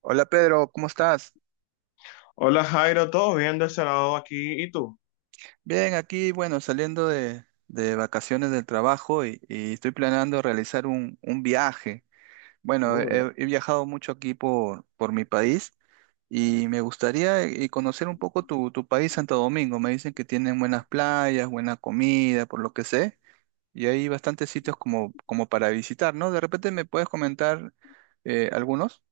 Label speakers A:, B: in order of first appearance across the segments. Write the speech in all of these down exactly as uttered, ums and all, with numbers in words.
A: Hola Pedro, ¿cómo estás?
B: Hola Jairo, ¿todo bien de ese lado aquí? ¿Y tú?
A: Bien, aquí, bueno, saliendo de, de vacaciones del trabajo y, y estoy planeando realizar un, un viaje. Bueno,
B: Uy.
A: he, he viajado mucho aquí por, por mi país y me gustaría eh, conocer un poco tu, tu país, Santo Domingo. Me dicen que tienen buenas playas, buena comida, por lo que sé, y hay bastantes sitios como, como para visitar, ¿no? De repente me puedes comentar eh, algunos.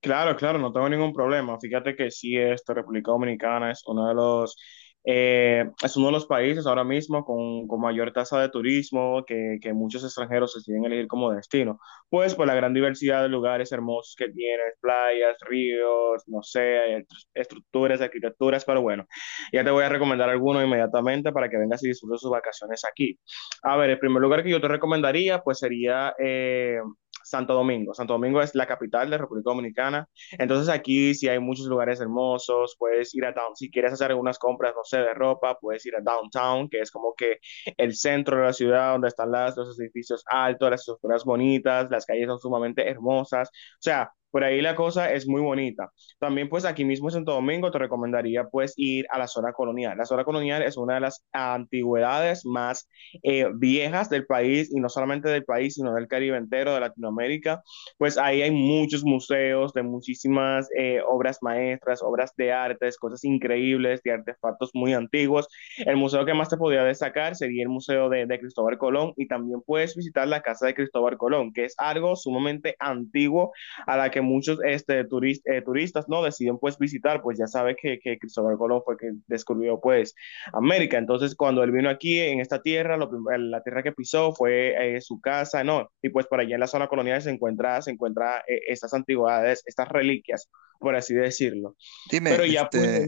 B: Claro, claro, no tengo ningún problema. Fíjate que sí, esta República Dominicana es uno de los, eh, es uno de los países ahora mismo con, con mayor tasa de turismo que, que muchos extranjeros deciden elegir como destino. Pues por la gran diversidad de lugares hermosos que tiene, playas, ríos, no sé, est- estructuras, arquitecturas, pero bueno, ya te voy a recomendar alguno inmediatamente para que vengas y disfrutes sus vacaciones aquí. A ver, el primer lugar que yo te recomendaría pues sería... eh, Santo Domingo. Santo Domingo es la capital de República Dominicana. Entonces aquí sí hay muchos lugares hermosos, puedes ir a downtown si quieres hacer algunas compras, no sé, de ropa, puedes ir a downtown, que es como que el centro de la ciudad donde están las, los edificios altos, las estructuras bonitas, las calles son sumamente hermosas. O sea, por ahí la cosa es muy bonita. También pues aquí mismo en Santo Domingo te recomendaría pues ir a la zona colonial. La zona colonial es una de las antigüedades más eh, viejas del país, y no solamente del país, sino del Caribe entero, de Latinoamérica. Pues ahí hay muchos museos de muchísimas eh, obras maestras, obras de artes, cosas increíbles, de artefactos muy antiguos. El museo que más te podría destacar sería el Museo de, de Cristóbal Colón, y también puedes visitar la Casa de Cristóbal Colón, que es algo sumamente antiguo, a la que muchos este, turist, eh, turistas no deciden pues visitar. Pues ya sabes que, que Cristóbal Colón fue que descubrió pues América. Entonces, cuando él vino aquí en esta tierra, lo, la tierra que pisó fue eh, su casa, ¿no? Y pues por allá en la zona colonial se encuentra, se encuentra eh, estas antigüedades, estas reliquias, por así decirlo.
A: Dime,
B: Pero ya pues,
A: este,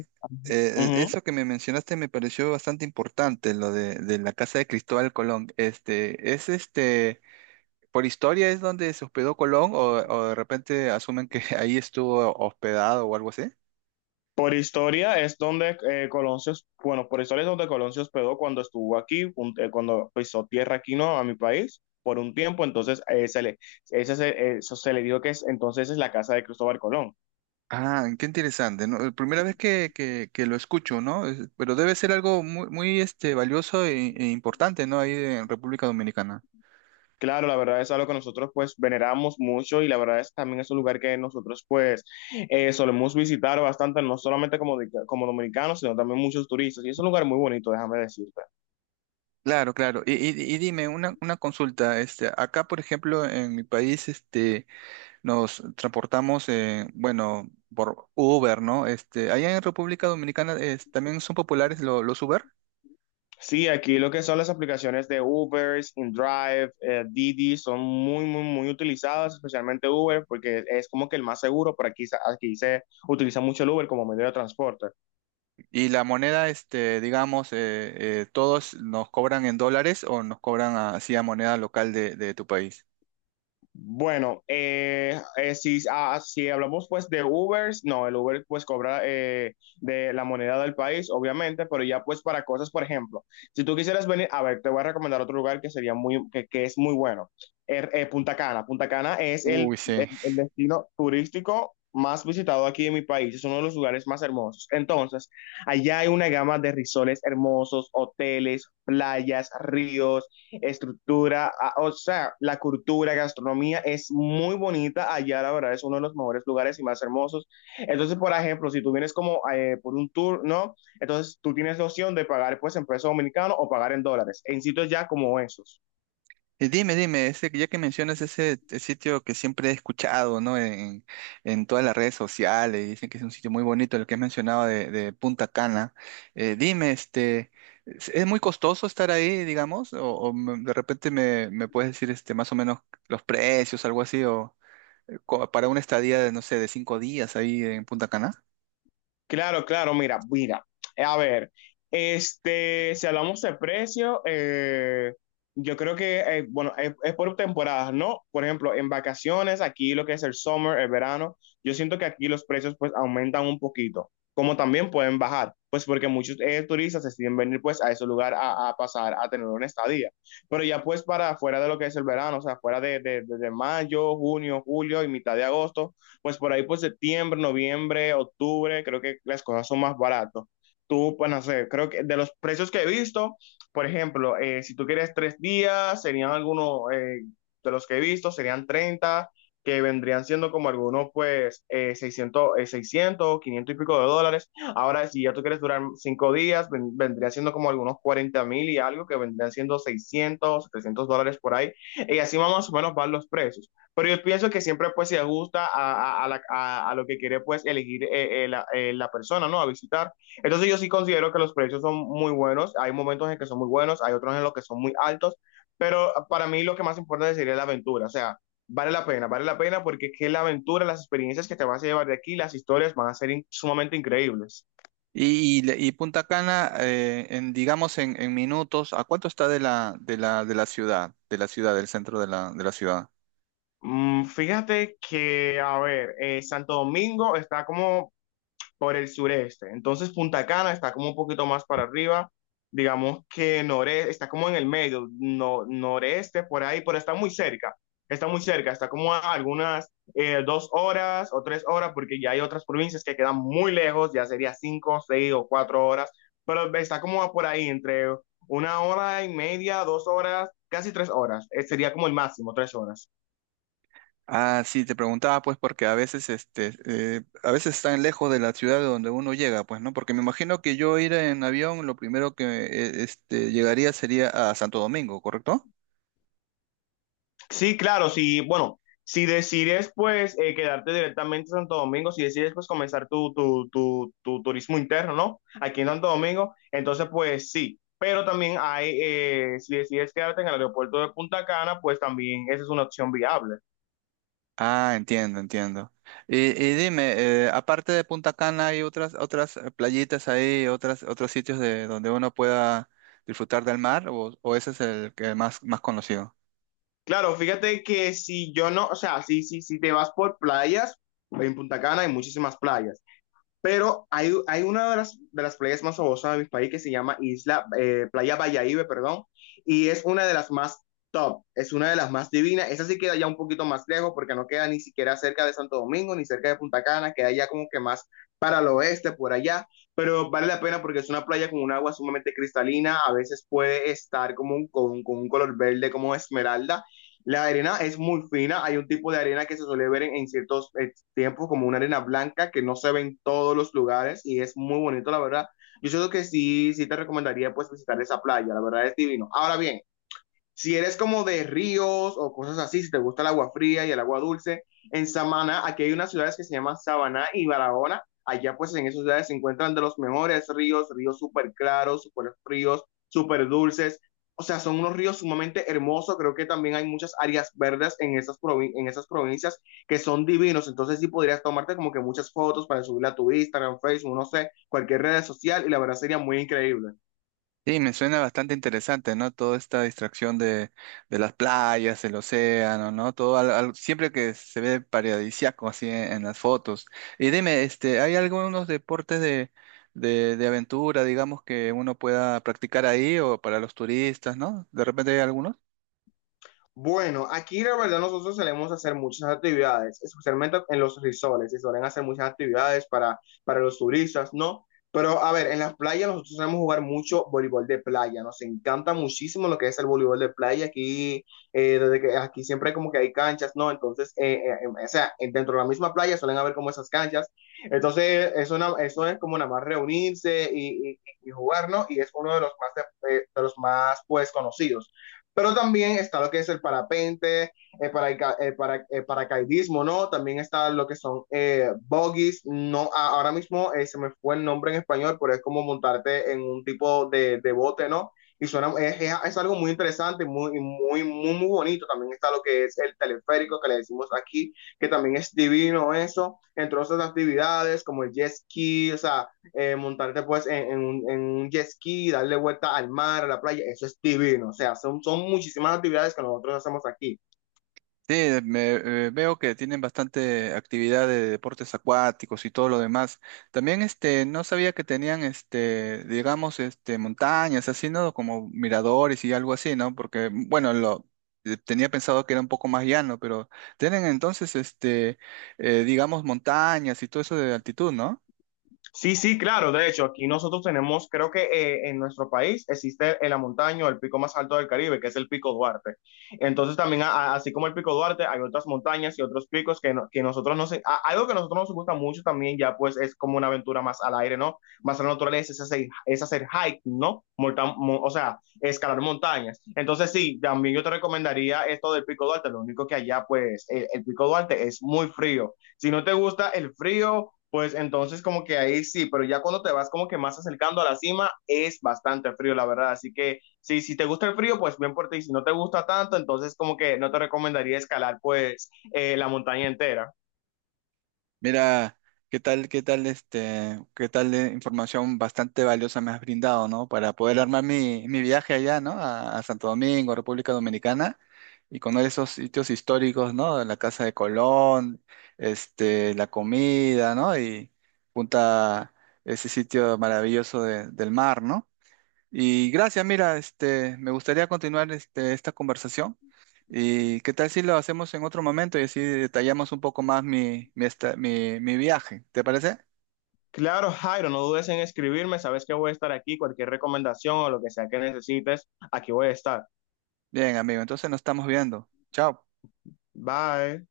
B: uh
A: eh, e,
B: -huh,
A: eso que me mencionaste me pareció bastante importante, lo de, de la casa de Cristóbal Colón. Este, ¿es este, por historia es donde se hospedó Colón o, o de repente asumen que ahí estuvo hospedado o algo así?
B: por historia es donde eh, Coloncio, bueno, por historia es donde Colón se hospedó cuando estuvo aquí, un, eh, cuando pisó tierra aquí, ¿no? A mi país por un tiempo. Entonces eh, se le, ese, se, eso se le dijo que es, entonces es la casa de Cristóbal Colón.
A: Ah, qué interesante, ¿no? Eh, primera vez que, que, que lo escucho, ¿no? Es- Pero debe ser algo muy, muy este, valioso e, e importante, ¿no? Ahí en República Dominicana.
B: Claro, la verdad es algo que nosotros pues veneramos mucho, y la verdad es que también es un lugar que nosotros pues eh, solemos visitar bastante, no solamente como, di- como dominicanos, sino también muchos turistas. Y es un lugar muy bonito, déjame decirte.
A: Claro, claro. Y, y- y dime, una, una consulta, este, acá, por ejemplo, en mi país, este, nos transportamos, eh, bueno, por Uber, ¿no? Este, allá en República Dominicana es- también son populares lo- los Uber,
B: Sí, aquí lo que son las aplicaciones de Uber, InDrive, eh, Didi son muy, muy, muy utilizadas, especialmente Uber, porque es como que el más seguro, pero aquí, se- aquí se utiliza mucho el Uber como medio de transporte.
A: y la moneda, este, digamos, eh, eh, todos nos cobran en dólares o nos cobran así a moneda local de, de tu país.
B: Bueno, eh, eh, si, ah, si hablamos pues de Ubers, no, el Uber pues cobra eh, de la moneda del país, obviamente, pero ya pues para cosas, por ejemplo, si tú quisieras venir, a ver, te voy a recomendar otro lugar que sería muy, que, que es muy bueno. Er- eh, Punta Cana. Punta Cana es
A: Uy,
B: el, el,
A: sí.
B: el destino turístico más visitado aquí en mi país, es uno de los lugares más hermosos. Entonces, allá hay una gama de risoles hermosos, hoteles, playas, ríos, estructura, ah, o sea, la cultura, gastronomía es muy bonita allá, la verdad, es uno de los mejores lugares y más hermosos. Entonces, por ejemplo, si tú vienes como eh, por un tour, ¿no? Entonces tú tienes la opción de pagar pues en peso dominicano o pagar en dólares, en sitios ya como esos.
A: Y dime, dime, ese, ya que mencionas ese eh, sitio que siempre he escuchado, ¿no? En, en todas las redes sociales, dicen que es un sitio muy bonito, el que has mencionado de, de Punta Cana. Eh, dime, este, ¿es es muy costoso estar ahí, digamos? O, o me- de repente me, me puedes decir este, más o menos los precios, algo así, o eh, co- para una estadía de, no sé, de cinco días ahí en Punta Cana.
B: Claro, claro, mira, mira. Eh, A ver, este, si hablamos de precio, eh, yo creo que, eh, bueno, es, es por temporadas, ¿no? Por ejemplo, en vacaciones, aquí lo que es el summer, el verano, yo siento que aquí los precios pues aumentan un poquito, como también pueden bajar, pues porque muchos eh, turistas deciden venir pues a ese lugar a, a pasar, a tener una estadía. Pero ya pues, para fuera de lo que es el verano, o sea, fuera de, de, de de mayo, junio, julio y mitad de agosto, pues por ahí por septiembre, noviembre, octubre, creo que las cosas son más baratas. Tú, pues no sé, creo que de los precios que he visto, por ejemplo, eh, si tú quieres tres días, serían algunos, eh, de los que he visto, serían treinta, que vendrían siendo como algunos, pues, eh, seiscientos, eh, seiscientos, quinientos y pico de dólares. Ahora, si ya tú quieres durar cinco días, ven- vendría siendo como algunos cuarenta mil y algo, que vendrían siendo seiscientos, trescientos dólares por ahí. Y así más o menos van los precios. Pero yo pienso que siempre pues se ajusta a, a- a la- a- a lo que quiere pues elegir eh, eh, la, eh, la persona, ¿no? A visitar. Entonces yo sí considero que los precios son muy buenos. Hay momentos en que son muy buenos, hay otros en los que son muy altos, pero ah, para mí lo que más importante sería la aventura. O sea, vale la pena, vale la pena, porque es que la aventura, las experiencias que te vas a llevar de aquí, las historias van a ser in- sumamente increíbles.
A: Y, y, le- y Punta Cana, eh, en, digamos, en, en minutos, ¿a cuánto está de la, de la, de la ciudad, de la ciudad, del centro de la, de la ciudad?
B: Mm, fíjate que, a ver, eh, Santo Domingo está como por el sureste. Entonces Punta Cana está como un poquito más para arriba, digamos que noreste, está como en el medio, no, noreste por ahí, pero está muy cerca, está muy cerca, está como a algunas eh, dos horas o tres horas, porque ya hay otras provincias que quedan muy lejos, ya sería cinco, seis o cuatro horas, pero está como a por ahí entre una hora y media, dos horas, casi tres horas. Eh, sería como el máximo, tres horas.
A: Ah, sí, te preguntaba pues porque a veces este eh, a veces están lejos de la ciudad de donde uno llega, pues, ¿no? Porque me imagino que yo ir en avión, lo primero que eh, este llegaría sería a Santo Domingo, ¿correcto?
B: Sí, claro, sí, bueno, si decides pues eh, quedarte directamente en Santo Domingo, si decides pues comenzar tu, tu, tu, tu turismo interno, ¿no? Aquí en Santo Domingo, entonces pues sí, pero también hay, eh, si decides quedarte en el aeropuerto de Punta Cana, pues también esa es una opción viable.
A: Ah, entiendo, entiendo. Y, y dime, eh, aparte de Punta Cana, ¿hay otras otras eh, playitas ahí, otras otros sitios de donde uno pueda disfrutar del mar o, o ese es el que más más conocido?
B: Claro, fíjate que si yo no, o sea, si, si, si te vas por playas, en Punta Cana hay muchísimas playas. Pero hay, hay una de las, de las playas más famosas de mi país que se llama Isla, eh, Playa Valladolid, perdón, y es una de las más top, es una de las más divinas. Esa sí queda ya un poquito más lejos, porque no queda ni siquiera cerca de Santo Domingo ni cerca de Punta Cana, queda ya como que más para el oeste, por allá, pero vale la pena porque es una playa con un agua sumamente cristalina. A veces puede estar como un, con, con un color verde como esmeralda. La arena es muy fina, hay un tipo de arena que se suele ver en, en ciertos, en tiempos, como una arena blanca que no se ve en todos los lugares, y es muy bonito, la verdad. Yo siento que sí, sí te recomendaría pues visitar esa playa, la verdad es divino. Ahora bien, si eres como de ríos o cosas así, si te gusta el agua fría y el agua dulce, en Samaná, aquí hay unas ciudades que se llaman Samaná y Barahona. Allá pues en esas ciudades se encuentran de los mejores ríos, ríos súper claros, súper fríos, súper dulces. O sea, son unos ríos sumamente hermosos. Creo que también hay muchas áreas verdes en esas, provin- en esas provincias, que son divinos. Entonces sí podrías tomarte como que muchas fotos para subirla a tu Instagram, Facebook, no sé, cualquier red social, y la verdad sería muy increíble.
A: Sí, me suena bastante interesante, ¿no? Toda esta distracción de, de las playas, el océano, ¿no? Todo al- al- siempre que se ve paradisíaco así en, en las fotos. Y dime, este, ¿hay algunos deportes de, de, de aventura, digamos, que uno pueda practicar ahí o para los turistas, ¿no? De repente hay algunos.
B: Bueno, aquí la verdad nosotros solemos hacer muchas actividades, especialmente en los resorts, se suelen hacer muchas actividades para, para los turistas, ¿no? Pero a ver, en las playas nosotros solemos jugar mucho voleibol de playa, nos encanta muchísimo lo que es el voleibol de playa aquí, eh, desde que aquí siempre como que hay canchas, ¿no? Entonces, eh, eh, eh, o sea, dentro de la misma playa suelen haber como esas canchas, entonces es una, eso es como nada más reunirse y, y, y jugar, ¿no? Y es uno de los más, de, eh, de los más pues conocidos. Pero también está lo que es el parapente, el, para, el, para, el paracaidismo, ¿no? También está lo que son eh, buggies, no, ahora mismo eh, se me fue el nombre en español, pero es como montarte en un tipo de, de bote, ¿no? Y suena, es, es, algo muy interesante, muy, muy, muy, muy bonito. También está lo que es el teleférico que le decimos aquí, que también es divino eso. Entre otras actividades como el jet ski, o sea, eh, montarte pues en, en, un, en, un jet ski, darle vuelta al mar, a la playa, eso es divino, o sea, son, son muchísimas actividades que nosotros hacemos aquí.
A: Sí, me, eh, veo que tienen bastante actividad de deportes acuáticos y todo lo demás. También este, no sabía que tenían este, digamos, este, montañas, así, ¿no? Como miradores y algo así, ¿no? Porque, bueno, lo eh, tenía pensado que era un poco más llano, pero tienen entonces este, eh, digamos, montañas y todo eso de altitud, ¿no?
B: Sí, sí, claro. De hecho, aquí nosotros tenemos, creo que eh, en nuestro país existe en la montaña el pico más alto del Caribe, que es el Pico Duarte. Entonces también, a- a- así como el Pico Duarte, hay otras montañas y otros picos que, no- que nosotros no sé, a- algo que a nosotros nos gusta mucho también, ya pues es como una aventura más al aire, ¿no? Más a la naturaleza, es hacer, es hacer hiking, ¿no? Monta- mo- o sea, escalar montañas. Entonces sí, también yo te recomendaría esto del Pico Duarte. Lo único que allá pues el, el Pico Duarte es muy frío. Si no te gusta el frío, pues entonces como que ahí sí, pero ya cuando te vas como que más acercando a la cima es bastante frío, la verdad. Así que sí, si te gusta el frío, pues bien por ti. Si no te gusta tanto, entonces como que no te recomendaría escalar pues eh, la montaña entera.
A: Mira, qué tal, qué tal, este, qué tal de información bastante valiosa me has brindado, ¿no? Para poder armar mi, mi viaje allá, ¿no? A, a Santo Domingo, República Dominicana, y conocer esos sitios históricos, ¿no? La Casa de Colón, este, la comida, ¿no? Y punta ese sitio maravilloso de- del mar, ¿no? Y gracias, mira, este, me gustaría continuar este, esta conversación. ¿Y qué tal si lo hacemos en otro momento y así detallamos un poco más mi, mi, esta- mi mi viaje? ¿Te parece?
B: Claro, Jairo, no dudes en escribirme. Sabes que voy a estar aquí. Cualquier recomendación o lo que sea que necesites, aquí voy a estar.
A: Bien, amigo, entonces nos estamos viendo. Chao.
B: Bye.